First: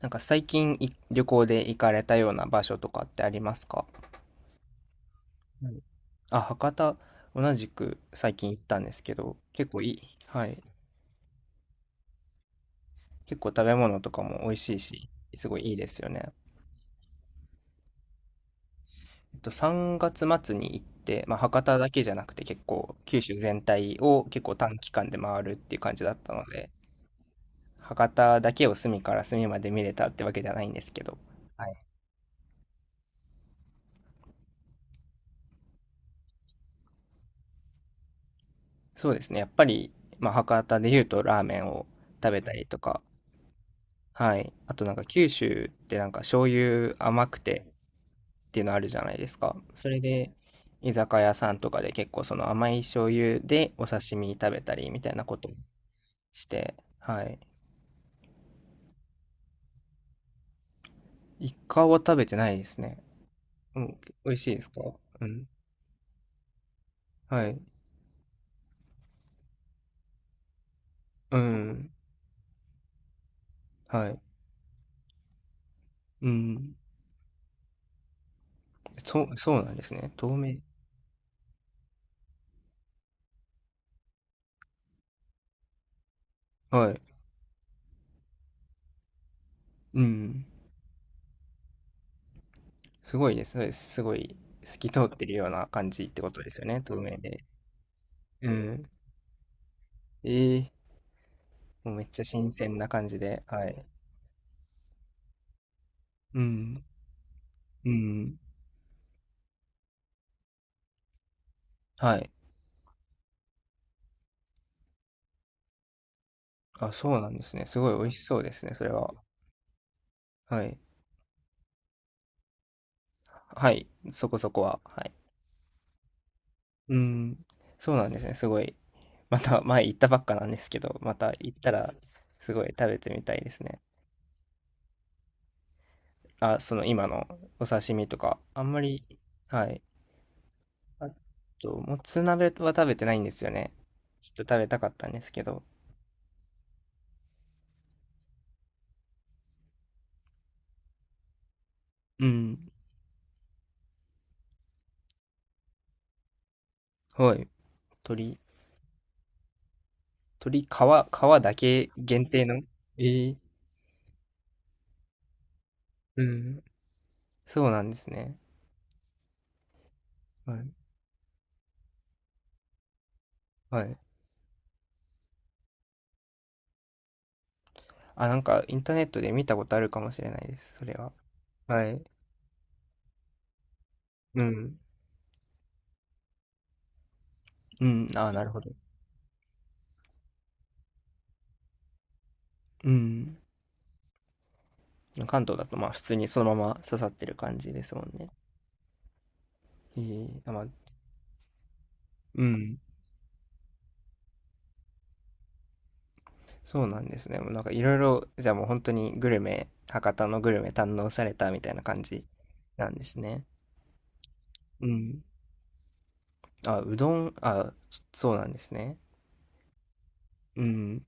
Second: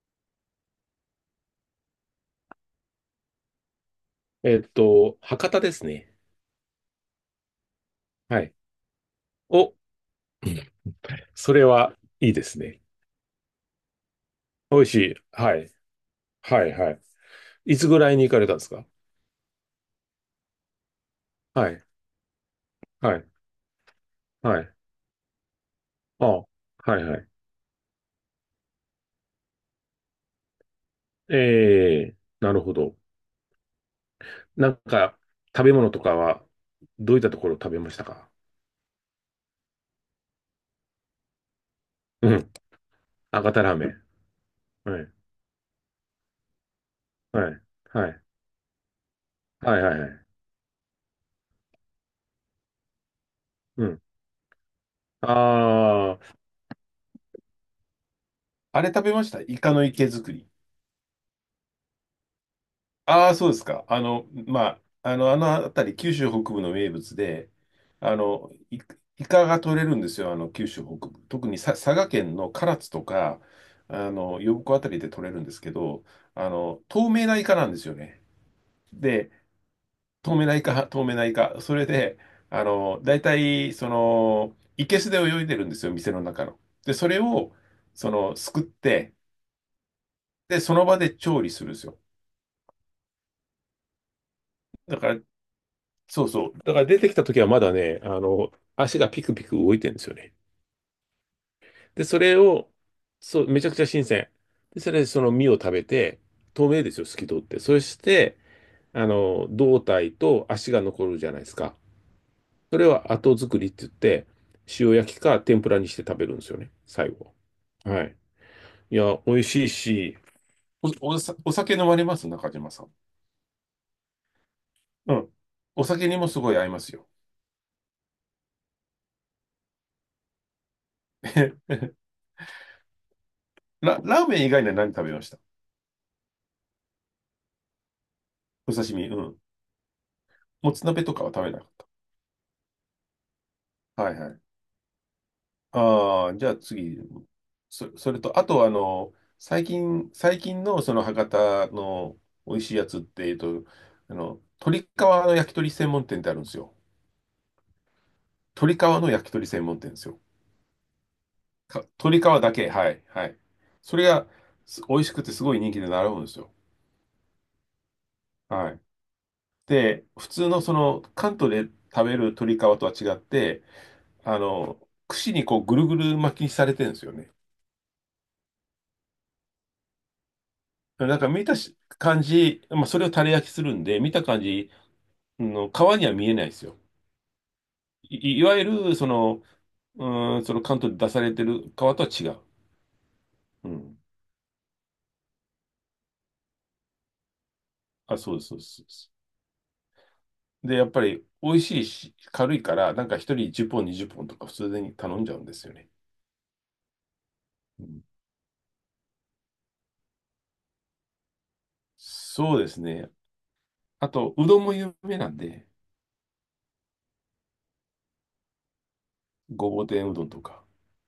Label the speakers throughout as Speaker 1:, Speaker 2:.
Speaker 1: なんか最近い旅行で行かれたような場所とかってありますか？
Speaker 2: 博多
Speaker 1: は
Speaker 2: で
Speaker 1: い。
Speaker 2: すね。
Speaker 1: あ、博多、同じく最
Speaker 2: は
Speaker 1: 近
Speaker 2: い。
Speaker 1: 行ったんですけど、結
Speaker 2: お、
Speaker 1: 構いい。はい。
Speaker 2: それはいいですね。
Speaker 1: 結構食べ物とかも美味し
Speaker 2: 美
Speaker 1: い
Speaker 2: 味し
Speaker 1: し、
Speaker 2: い。
Speaker 1: す
Speaker 2: は
Speaker 1: ごい
Speaker 2: い。
Speaker 1: いいですよね。
Speaker 2: はい、はい。いつぐらいに行かれたんですか？
Speaker 1: 3月末に行って、まあ、博
Speaker 2: は
Speaker 1: 多
Speaker 2: い、
Speaker 1: だけじゃなくて結構
Speaker 2: は
Speaker 1: 九
Speaker 2: い、
Speaker 1: 州全体を結構
Speaker 2: はい。
Speaker 1: 短期間で回るっていう感じだっ
Speaker 2: あ、
Speaker 1: たの
Speaker 2: は
Speaker 1: で、
Speaker 2: い、はい。
Speaker 1: 博多だけを隅から隅まで見れたってわけじゃないんですけど、はい。
Speaker 2: ええ。なるほど。なんか、食べ物とかは、どういったところを食べましたか？
Speaker 1: そうですね。やっぱり、まあ、博多で言うとラーメンを食
Speaker 2: う
Speaker 1: べ
Speaker 2: ん。
Speaker 1: たりとか、
Speaker 2: 博多ラーメン。
Speaker 1: はい。あとなん
Speaker 2: は
Speaker 1: か
Speaker 2: い、
Speaker 1: 九州ってなんか醤油甘く
Speaker 2: はい、
Speaker 1: て
Speaker 2: はい、
Speaker 1: っていうのあるじゃないですか。
Speaker 2: はい、
Speaker 1: そ
Speaker 2: は
Speaker 1: れ
Speaker 2: い。はい。
Speaker 1: で居酒屋さんとかで結構その甘い醤油で
Speaker 2: う
Speaker 1: お
Speaker 2: ん。
Speaker 1: 刺身食べたりみたいなこと
Speaker 2: ああ、
Speaker 1: して、はい。
Speaker 2: あれ食べました？イカの池作り。
Speaker 1: イカは食べてないですね。
Speaker 2: ああ、そうです
Speaker 1: う
Speaker 2: か。
Speaker 1: ん。美味しいで
Speaker 2: ま
Speaker 1: すか？
Speaker 2: あ、
Speaker 1: う
Speaker 2: あ
Speaker 1: ん。
Speaker 2: の辺り、九州北部の名物
Speaker 1: は
Speaker 2: で、
Speaker 1: い。
Speaker 2: イカが取れるんですよ、あの、九州北部。
Speaker 1: う
Speaker 2: 特に佐
Speaker 1: ん。
Speaker 2: 賀県の唐津とか、
Speaker 1: は
Speaker 2: あ
Speaker 1: い。
Speaker 2: の、呼子あたりで取れるんですけど、
Speaker 1: う
Speaker 2: あ
Speaker 1: ん。
Speaker 2: の、透明なイカなんですよね。
Speaker 1: そ
Speaker 2: で、
Speaker 1: う、そうなんですね。透
Speaker 2: 透明な
Speaker 1: 明。
Speaker 2: イカ、透明なイカ。それで、あの、大体、その、生けすで泳いでるんですよ、店の中の。
Speaker 1: は
Speaker 2: で、
Speaker 1: い。
Speaker 2: それをすくって、
Speaker 1: うん。
Speaker 2: で、その場で調理するんですよ。
Speaker 1: すごいです。そうです。すごい透き
Speaker 2: だ
Speaker 1: 通っ
Speaker 2: から、
Speaker 1: てるような感じって
Speaker 2: そう
Speaker 1: こと
Speaker 2: そ
Speaker 1: で
Speaker 2: う。
Speaker 1: すよ
Speaker 2: だか
Speaker 1: ね。
Speaker 2: ら
Speaker 1: 透
Speaker 2: 出てき
Speaker 1: 明
Speaker 2: た時
Speaker 1: で。
Speaker 2: はまだね、あ
Speaker 1: う
Speaker 2: の、
Speaker 1: ん。
Speaker 2: 足がピクピク動いてるんですよね。
Speaker 1: ええ、もうめ
Speaker 2: で、
Speaker 1: っ
Speaker 2: そ
Speaker 1: ちゃ
Speaker 2: れ
Speaker 1: 新
Speaker 2: を、
Speaker 1: 鮮な感じで、
Speaker 2: そう、め
Speaker 1: は
Speaker 2: ちゃ
Speaker 1: い。
Speaker 2: くち
Speaker 1: ね。
Speaker 2: ゃ新鮮。で、それでその身を食べて、
Speaker 1: う
Speaker 2: 透
Speaker 1: ん。
Speaker 2: 明ですよ、透き通って。そ
Speaker 1: う
Speaker 2: し
Speaker 1: ん。
Speaker 2: て、あの、胴体と足が残るじゃないですか。
Speaker 1: はい。
Speaker 2: それは後作りって言って、塩焼きか天ぷらにして食べるんですよね、
Speaker 1: あ、
Speaker 2: 最
Speaker 1: そうな
Speaker 2: 後。
Speaker 1: んですね。すごい
Speaker 2: は
Speaker 1: 美味
Speaker 2: い。
Speaker 1: しそうですね、それ
Speaker 2: い
Speaker 1: は。
Speaker 2: や、美味しいし、
Speaker 1: はい。
Speaker 2: お酒飲まれます？中島さん。
Speaker 1: はい。そこそこは。はい。
Speaker 2: うん。お酒にもすごい合います
Speaker 1: う
Speaker 2: よ。
Speaker 1: ん。そうなんですね。すごい。また前行ったばっかなんですけど、また行った らすごい食べてみたいですね。
Speaker 2: ラーメン以外には何食べました？
Speaker 1: あ、その今のお刺身とか、あん
Speaker 2: お
Speaker 1: ま
Speaker 2: 刺
Speaker 1: り、
Speaker 2: 身。うん。
Speaker 1: はい。
Speaker 2: もつ鍋
Speaker 1: あ
Speaker 2: とかは食べなか
Speaker 1: と、
Speaker 2: っ
Speaker 1: もつ鍋は食べてないんですよね。
Speaker 2: た。はい
Speaker 1: ち
Speaker 2: はい。
Speaker 1: ょっと食べたかったんですけど。
Speaker 2: ああ、じゃあ次。それと、あとあの、最近のその博多の
Speaker 1: う
Speaker 2: 美
Speaker 1: ん。
Speaker 2: 味しいやつって、えっと、あの、鶏皮の焼き鳥専門店ってあるんですよ。
Speaker 1: はい。鶏
Speaker 2: 鶏皮の焼き鳥専門店ですよ。
Speaker 1: 鳥、皮だけ
Speaker 2: 鶏皮
Speaker 1: 限定
Speaker 2: だ
Speaker 1: の。
Speaker 2: け、は
Speaker 1: え
Speaker 2: い、は
Speaker 1: ー
Speaker 2: い。それが美味しくてすごい人気で並ぶ
Speaker 1: う
Speaker 2: んですよ。
Speaker 1: ん。そうなんですね。
Speaker 2: はい。で、普通
Speaker 1: は
Speaker 2: の
Speaker 1: い。
Speaker 2: その関東で食べる鶏皮とは違って、
Speaker 1: はい。
Speaker 2: あの、串にこうぐるぐる巻きにされてるんですよね。
Speaker 1: あ、なんかインターネットで見たことあるかもしれないです、それは。
Speaker 2: なんか見たし
Speaker 1: はい。
Speaker 2: 感じ、まあ、それをタレ焼きするんで、見た感
Speaker 1: う
Speaker 2: じ、
Speaker 1: ん。
Speaker 2: の皮には見えないですよ。
Speaker 1: うん、ああ、
Speaker 2: い
Speaker 1: なる
Speaker 2: わ
Speaker 1: ほ
Speaker 2: ゆ
Speaker 1: ど。
Speaker 2: る、その、うん、その関東で出されてる皮とは違う。
Speaker 1: うん。
Speaker 2: うん。
Speaker 1: 関東だと、まあ、普通にそのまま刺さってる感じですもん
Speaker 2: あ、
Speaker 1: ね。
Speaker 2: そうです、そうです。そうです。
Speaker 1: あ、まあ、
Speaker 2: で、やっぱり美味しいし、
Speaker 1: う
Speaker 2: 軽いか
Speaker 1: ん、
Speaker 2: ら、なんか一人10本、20本とか普通に頼んじゃうんですよね。
Speaker 1: そうなんですね。もうなんかい
Speaker 2: う
Speaker 1: ろい
Speaker 2: ん、
Speaker 1: ろ、じゃあもう本当にグルメ博多のグルメ堪能されたみたいな感じ
Speaker 2: そうです
Speaker 1: なんで
Speaker 2: ね。
Speaker 1: すね。
Speaker 2: あと、うどんも
Speaker 1: う
Speaker 2: 有名
Speaker 1: ん。
Speaker 2: なんで、
Speaker 1: あ、うどん、あ、そうなんですね。
Speaker 2: ごぼう天うどんと
Speaker 1: う
Speaker 2: か。
Speaker 1: ん。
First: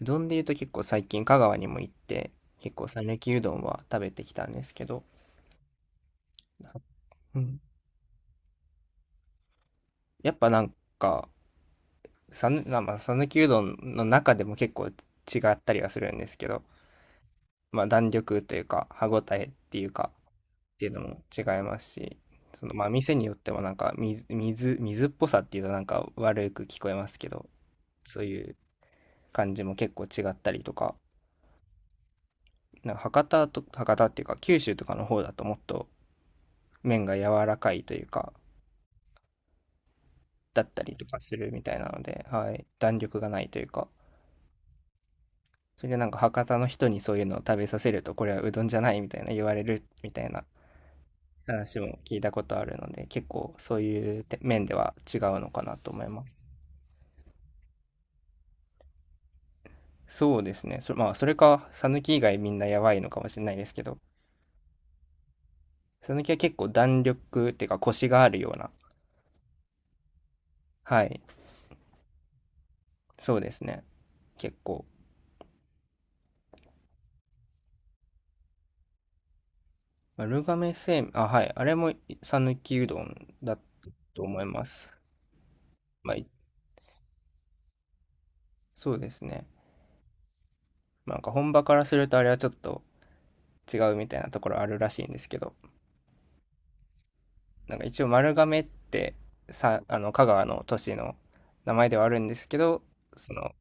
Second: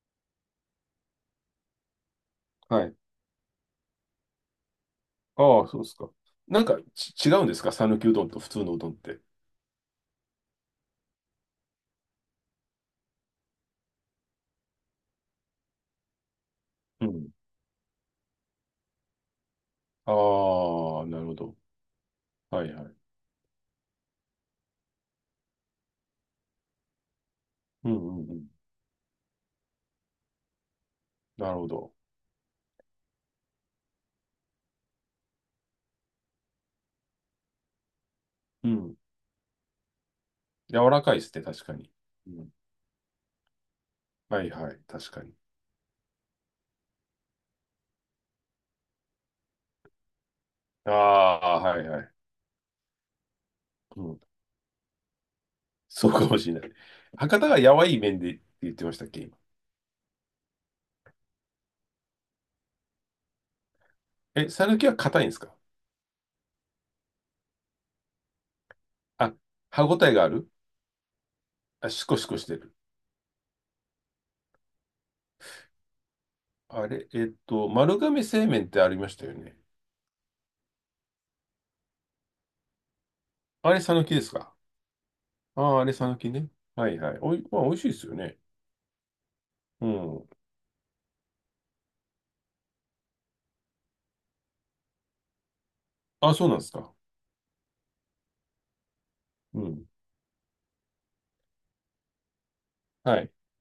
Speaker 1: うどんで言うと結構最近香川にも行って、結
Speaker 2: は
Speaker 1: 構
Speaker 2: い。
Speaker 1: 讃岐うどんは食べてきたんですけど、
Speaker 2: ああ、そうですか。なんか違
Speaker 1: う
Speaker 2: うんで
Speaker 1: ん。
Speaker 2: すか？讃岐うどんと普通のうどんって。
Speaker 1: やっぱなんか、まあまあ讃岐うどんの中でも結構違ったりはするんですけど、
Speaker 2: うん。
Speaker 1: まあ弾力というか歯ごたえっていうか
Speaker 2: あ
Speaker 1: っていうの
Speaker 2: あ、な
Speaker 1: も
Speaker 2: るほ
Speaker 1: 違
Speaker 2: ど。
Speaker 1: いますし、
Speaker 2: は
Speaker 1: そ
Speaker 2: い
Speaker 1: の
Speaker 2: は
Speaker 1: まあ
Speaker 2: い。
Speaker 1: 店によってもなんか水っぽさっていうとなんか悪く聞こえますけど、
Speaker 2: うんう
Speaker 1: そう
Speaker 2: んうん。
Speaker 1: いう感じも結構違ったりとか、
Speaker 2: なるほど。
Speaker 1: なんか博多っていうか九州とかの方だともっと麺が柔らかいというか、
Speaker 2: うん。
Speaker 1: だった
Speaker 2: 柔
Speaker 1: り
Speaker 2: ら
Speaker 1: と
Speaker 2: かい
Speaker 1: か
Speaker 2: です
Speaker 1: す
Speaker 2: ね、
Speaker 1: るみ
Speaker 2: 確
Speaker 1: た
Speaker 2: か
Speaker 1: いな
Speaker 2: に。
Speaker 1: ので、
Speaker 2: うん。
Speaker 1: はい、弾力がないというか、
Speaker 2: はいはい、確かに。
Speaker 1: それでなんか博多の人にそういうのを食べさせると、これはうどんじゃないみたいな言われるみたいな
Speaker 2: ああ、は
Speaker 1: 話
Speaker 2: い
Speaker 1: も
Speaker 2: はい。
Speaker 1: 聞いたことあるので、結構そう
Speaker 2: う
Speaker 1: い
Speaker 2: ん。
Speaker 1: う面では違うのかなと思い
Speaker 2: そう
Speaker 1: ま
Speaker 2: かも
Speaker 1: す。
Speaker 2: しれない。博多がやわい麺でって言ってましたっけ、今。
Speaker 1: そうですね。それまあ、それか、ぬき以外みんなやばいのかもしれないですけど、
Speaker 2: え、讃岐は硬いんですか？
Speaker 1: さぬきは結構弾力っていうか、コシがあるような、
Speaker 2: あ、歯ごたえがある。
Speaker 1: はい、
Speaker 2: あ、シコシコしてる。
Speaker 1: そうですね。結構。
Speaker 2: あれ、えっと、丸亀製麺ってありましたよね。
Speaker 1: 丸亀製麺、あ、はい、あれもさぬきうどんだっ
Speaker 2: あれ、
Speaker 1: た
Speaker 2: 讃岐で
Speaker 1: と
Speaker 2: す
Speaker 1: 思い
Speaker 2: か？
Speaker 1: ます。
Speaker 2: ああー、あれ、
Speaker 1: まあ、
Speaker 2: 讃岐ね。はいはい。おい、まあ、美味しいですよね。
Speaker 1: そうですね。
Speaker 2: うん。
Speaker 1: まあなんか本場からするとあれはちょっと違うみたいなところあるらしいんですけど、
Speaker 2: あ、そうなんですか。
Speaker 1: なんか一応丸亀って
Speaker 2: う
Speaker 1: さ、
Speaker 2: ん。
Speaker 1: あの香川の都市の名前ではあるんですけど、
Speaker 2: はい。
Speaker 1: その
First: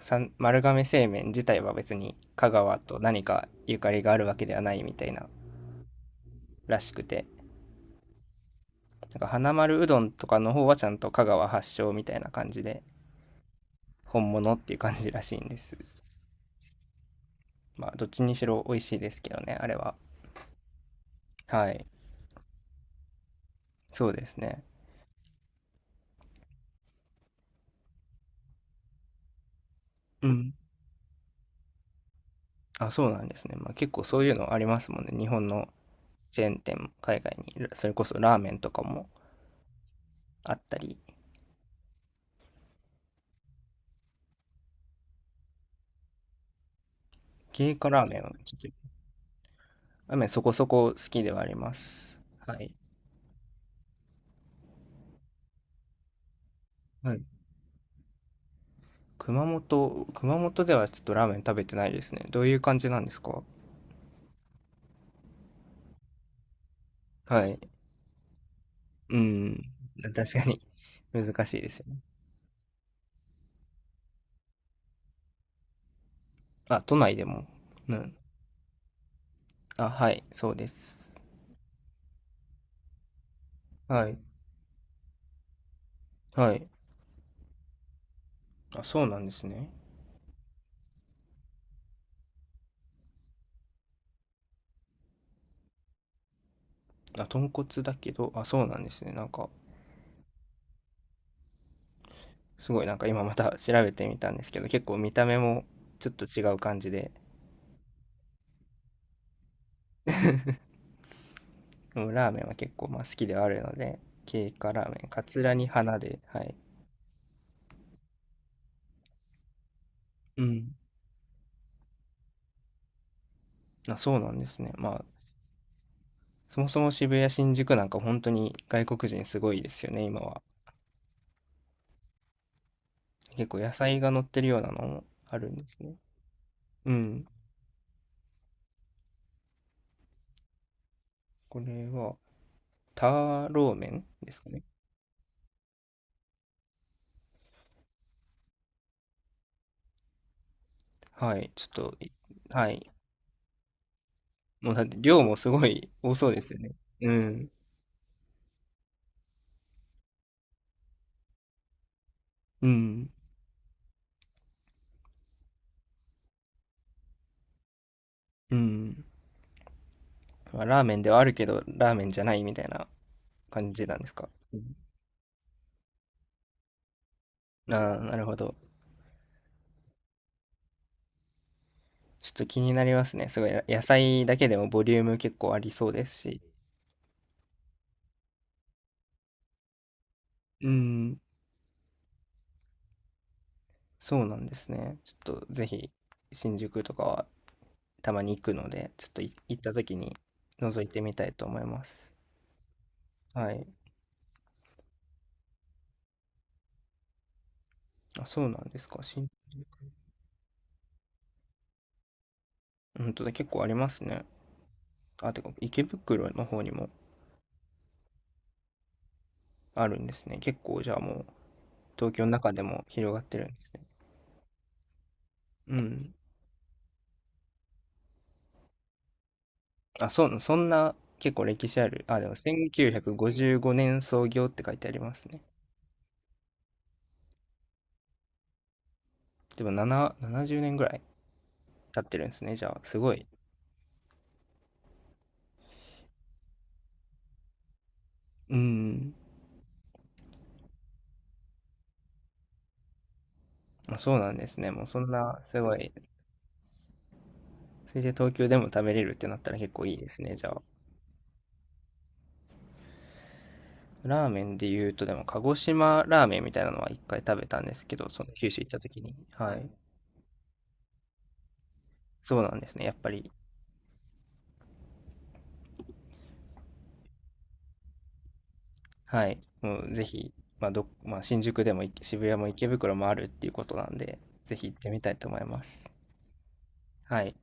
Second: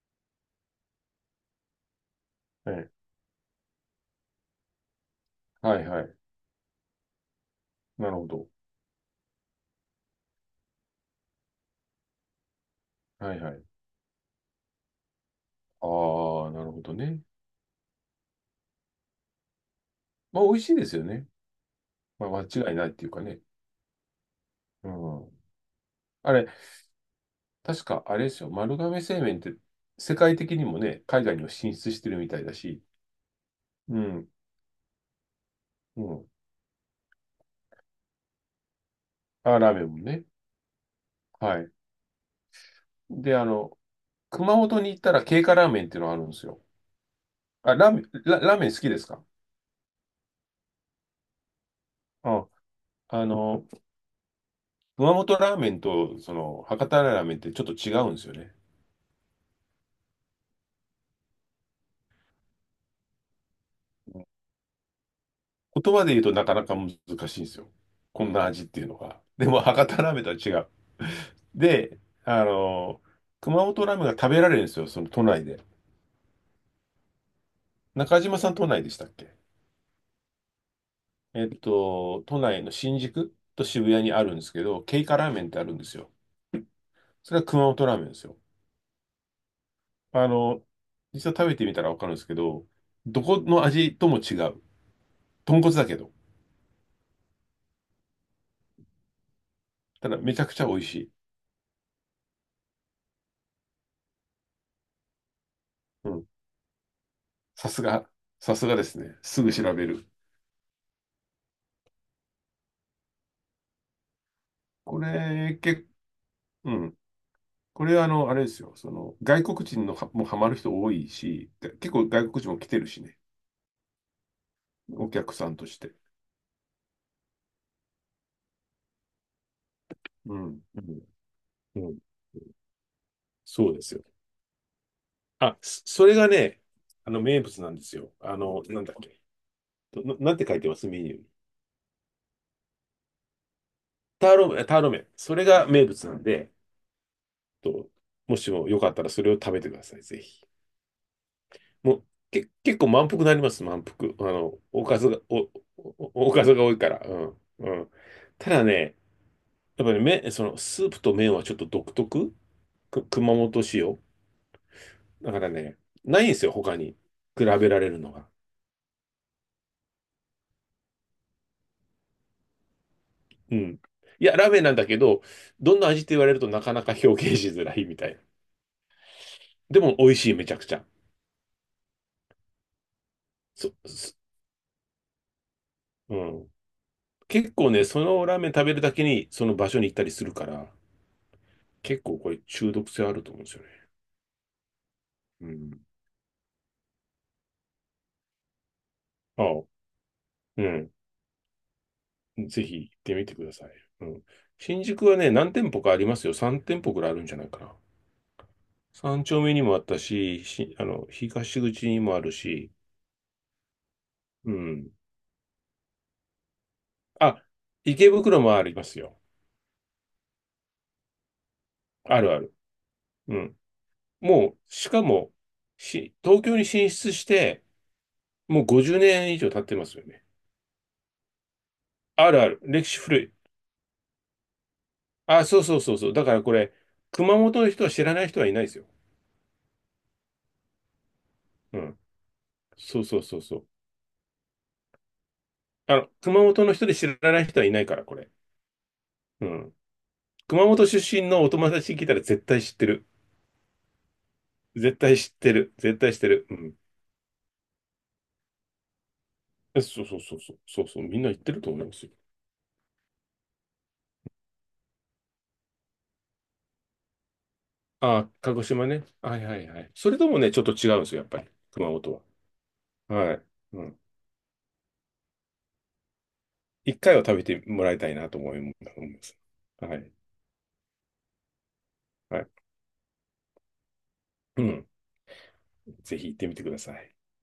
Speaker 1: 丸亀製麺自体は別に香
Speaker 2: は
Speaker 1: 川
Speaker 2: い、
Speaker 1: と何かゆかりがあるわけではないみたいな
Speaker 2: はい、はい。
Speaker 1: らしくて、
Speaker 2: なるほど。
Speaker 1: なんか花丸うどんとかの方はちゃんと香川発祥みたいな感じで
Speaker 2: はいはい。
Speaker 1: 本物っていう感じらしいんです。
Speaker 2: ああ、なるほどね。
Speaker 1: まあどっちにしろ美味しいですけどね、あれは。
Speaker 2: まあ、美味しいですよね。
Speaker 1: はい。
Speaker 2: まあ、間違いないっていうかね。
Speaker 1: そうですね。
Speaker 2: うん。あれ、確かあれですよ。丸亀製麺って世
Speaker 1: う
Speaker 2: 界
Speaker 1: ん。
Speaker 2: 的にもね、海外にも進出してるみたいだし。
Speaker 1: あ、そうなんですね。まあ、結
Speaker 2: う
Speaker 1: 構そう
Speaker 2: ん。
Speaker 1: いうのありますもんね。日本の
Speaker 2: うん。
Speaker 1: チェーン店も海外に、それこそラーメンとかも
Speaker 2: あ、ラーメンもね。
Speaker 1: あったり、
Speaker 2: はい。で、あの、熊本に行ったら経過ラーメンっていうのがあるんですよ。
Speaker 1: 経
Speaker 2: あ、
Speaker 1: 過ラーメンはち
Speaker 2: ラ
Speaker 1: ょ
Speaker 2: ー
Speaker 1: っと、
Speaker 2: メン好きですか？
Speaker 1: ラーメンそこそこ好きではあります。
Speaker 2: あ、
Speaker 1: はい。
Speaker 2: あの、熊本ラーメンと、その、博多
Speaker 1: はい。
Speaker 2: ラーメンってちょっと違うんですよね。
Speaker 1: 熊本ではちょっとラーメン食べてないですね。どういう感じなんですか？
Speaker 2: 言葉で言うとなかなか難しいん
Speaker 1: は
Speaker 2: で
Speaker 1: い。
Speaker 2: すよ。こんな味っていうの
Speaker 1: う
Speaker 2: が。でも、
Speaker 1: ん。
Speaker 2: 博多ラーメンと
Speaker 1: 確
Speaker 2: は
Speaker 1: か
Speaker 2: 違
Speaker 1: に
Speaker 2: う。
Speaker 1: 難しいですよね。
Speaker 2: で、あの、熊本ラーメンが食べられるんですよ、その都内で。
Speaker 1: あ、都内でも。うん。
Speaker 2: 中島さん都内でしたっけ？
Speaker 1: あ、はい、そうです。
Speaker 2: えっと、都内の新宿と渋谷
Speaker 1: は
Speaker 2: に
Speaker 1: い。
Speaker 2: あるんですけど、ケイカラーメンってあるんですよ。
Speaker 1: はい。
Speaker 2: それは熊本ラーメンですよ。
Speaker 1: あ、そうなんですね。
Speaker 2: あの、実は食べてみたらわかるんですけど、どこの味とも違う。豚骨だけど。
Speaker 1: あ、豚骨だけど、あ、そうなんですね。なんか、
Speaker 2: ただめちゃくちゃ美味しい。
Speaker 1: すごいなんか今また調べてみたんですけど、結構見た目もち
Speaker 2: う
Speaker 1: ょっと
Speaker 2: ん。
Speaker 1: 違う感じで、
Speaker 2: さすが、さすがですね。すぐ調べる。
Speaker 1: うん。ラーメンは結構まあ好きではあるので、経過ラー
Speaker 2: こ
Speaker 1: メン、カツラ
Speaker 2: れ、
Speaker 1: に
Speaker 2: け、
Speaker 1: 花で、はい。
Speaker 2: うん。これはあの、あれですよ。その、外国人のはもうハ
Speaker 1: う
Speaker 2: マる
Speaker 1: ん。
Speaker 2: 人多いし、結構外国人も来てるしね。
Speaker 1: あ、そうなんですね。まあ、
Speaker 2: お客さんとして。
Speaker 1: そもそも渋谷、新宿なんか本当に外国人すごいですよね、今
Speaker 2: う
Speaker 1: は。
Speaker 2: ん。うん。うん。
Speaker 1: 結構
Speaker 2: そ
Speaker 1: 野
Speaker 2: うです
Speaker 1: 菜
Speaker 2: よ。
Speaker 1: が乗ってるようなのもあるん
Speaker 2: あ、
Speaker 1: ですね。
Speaker 2: それがね、
Speaker 1: う
Speaker 2: あの
Speaker 1: ん。
Speaker 2: 名物なんですよ。あの、なんだっけ。なんて書いてますメニューに？
Speaker 1: これは、ターローメン
Speaker 2: タ
Speaker 1: で
Speaker 2: ー
Speaker 1: すかね。
Speaker 2: ロ、ターロ麺。それが名物なんで、と、もしもよかったらそれを食べてください。ぜひ。
Speaker 1: はい。ちょっと、
Speaker 2: もう、
Speaker 1: いは
Speaker 2: 結構
Speaker 1: い。
Speaker 2: 満腹になります。満腹。
Speaker 1: もうだって量もすごい多
Speaker 2: お
Speaker 1: そ
Speaker 2: お
Speaker 1: うで
Speaker 2: か
Speaker 1: す
Speaker 2: ず
Speaker 1: よ
Speaker 2: が
Speaker 1: ね。
Speaker 2: 多いから。
Speaker 1: う
Speaker 2: うん。
Speaker 1: ん。
Speaker 2: うん。ただね、やっぱり麺、その、スープと麺はちょっと独特
Speaker 1: う
Speaker 2: く
Speaker 1: ん。
Speaker 2: 熊本仕様だからね、ないんですよ、他に。比べられるのが。
Speaker 1: うん。まあラーメンではあるけど、ラーメンじゃないみたいな
Speaker 2: う
Speaker 1: 感
Speaker 2: ん。
Speaker 1: じなんです
Speaker 2: い
Speaker 1: か。
Speaker 2: や、ラーメンなんだけど、どんな味って言われるとなかなか表現しづ
Speaker 1: あ
Speaker 2: らいみ
Speaker 1: あー、
Speaker 2: たい
Speaker 1: な
Speaker 2: な。
Speaker 1: るほど。
Speaker 2: でも美味しい、めちゃくちゃ。
Speaker 1: ちょっと気になりますね。すごい、
Speaker 2: そ、
Speaker 1: 野
Speaker 2: そ
Speaker 1: 菜だけでもボリューム結構ありそうで
Speaker 2: う
Speaker 1: すし。
Speaker 2: ん。結構ね、そのラーメン食べるだけにその場所に行ったりするから、
Speaker 1: うん、
Speaker 2: 結構これ中毒性あると思うんですよね。
Speaker 1: そうなんですね。ちょっと
Speaker 2: う
Speaker 1: ぜ
Speaker 2: ん。
Speaker 1: ひ、新宿とかはたまに行くので、ちょっと
Speaker 2: あ
Speaker 1: 行っ
Speaker 2: あ、
Speaker 1: た時に
Speaker 2: う
Speaker 1: 覗い
Speaker 2: ん。
Speaker 1: てみたいと思います。
Speaker 2: ぜひ行ってみてく
Speaker 1: は
Speaker 2: だ
Speaker 1: い。
Speaker 2: さい。うん。新宿はね、何店舗かありますよ。3店舗くらいあるんじゃないかな。
Speaker 1: あ、そうなんですか。
Speaker 2: 三丁目にもあったし、あの、東口にもあるし、
Speaker 1: 本当だ、結構ありますね。
Speaker 2: うん。
Speaker 1: あ、てか、池袋の方にも
Speaker 2: あ、池袋もありますよ。
Speaker 1: あるんですね。結構、じゃあもう、東
Speaker 2: あ
Speaker 1: 京
Speaker 2: る
Speaker 1: の
Speaker 2: あ
Speaker 1: 中
Speaker 2: る。
Speaker 1: でも広がっ
Speaker 2: う
Speaker 1: てるんで
Speaker 2: ん。
Speaker 1: すね。
Speaker 2: もう、しかも、
Speaker 1: うん。
Speaker 2: 東京に進出して、もう50年以上経ってますよ
Speaker 1: あ、
Speaker 2: ね。
Speaker 1: そんな結構歴史ある。あ、で
Speaker 2: あ
Speaker 1: も
Speaker 2: るある。歴史
Speaker 1: 1955
Speaker 2: 古い。
Speaker 1: 年創業って書いてありますね。
Speaker 2: あ、そうそうそうそう。だからこれ、熊本の人は知らない人はいないですよ。
Speaker 1: でも7、70年ぐらい
Speaker 2: うん。
Speaker 1: 経ってるんですね。じゃあ、す
Speaker 2: そう
Speaker 1: ご
Speaker 2: そう
Speaker 1: い。
Speaker 2: そうそう。あの、熊本の人で知らない人はいないから、これ。
Speaker 1: うん。
Speaker 2: うん。熊本出身のお友達に聞いたら絶対知ってる。
Speaker 1: まあそうなんですね。もう
Speaker 2: 絶
Speaker 1: そん
Speaker 2: 対知っ
Speaker 1: な、
Speaker 2: て
Speaker 1: すご
Speaker 2: る。
Speaker 1: い。
Speaker 2: 絶対知ってる。うん。
Speaker 1: それで東京でも食べれるってなったら結
Speaker 2: え
Speaker 1: 構いい
Speaker 2: そう
Speaker 1: で
Speaker 2: そう
Speaker 1: す
Speaker 2: そ
Speaker 1: ね。
Speaker 2: う
Speaker 1: じゃ
Speaker 2: そう。
Speaker 1: あ。
Speaker 2: そうそう。みんな言ってると思いますよ。
Speaker 1: ラーメンで言うと、でも鹿児島ラーメンみたいなのは一回食べたんですけど、そ
Speaker 2: あ、
Speaker 1: の九
Speaker 2: 鹿
Speaker 1: 州
Speaker 2: 児
Speaker 1: 行った
Speaker 2: 島
Speaker 1: 時
Speaker 2: ね。
Speaker 1: に。
Speaker 2: はい
Speaker 1: は
Speaker 2: はい
Speaker 1: い。
Speaker 2: はい。それともね、ちょっと違うんですよ、やっぱり。熊本
Speaker 1: そう
Speaker 2: は。
Speaker 1: なんですね。やっぱり。
Speaker 2: はい。うん。一回は食べてもらいたいなと思いま
Speaker 1: は
Speaker 2: す。
Speaker 1: い。もう
Speaker 2: は
Speaker 1: ぜ
Speaker 2: い。
Speaker 1: ひ、まあまあ新宿でも渋谷
Speaker 2: は
Speaker 1: も
Speaker 2: い。
Speaker 1: 池袋もあるっていうことなんで、ぜ
Speaker 2: う
Speaker 1: ひ行っ
Speaker 2: ん。
Speaker 1: てみたいと思います。
Speaker 2: ぜひ行ってみてください。
Speaker 1: はい。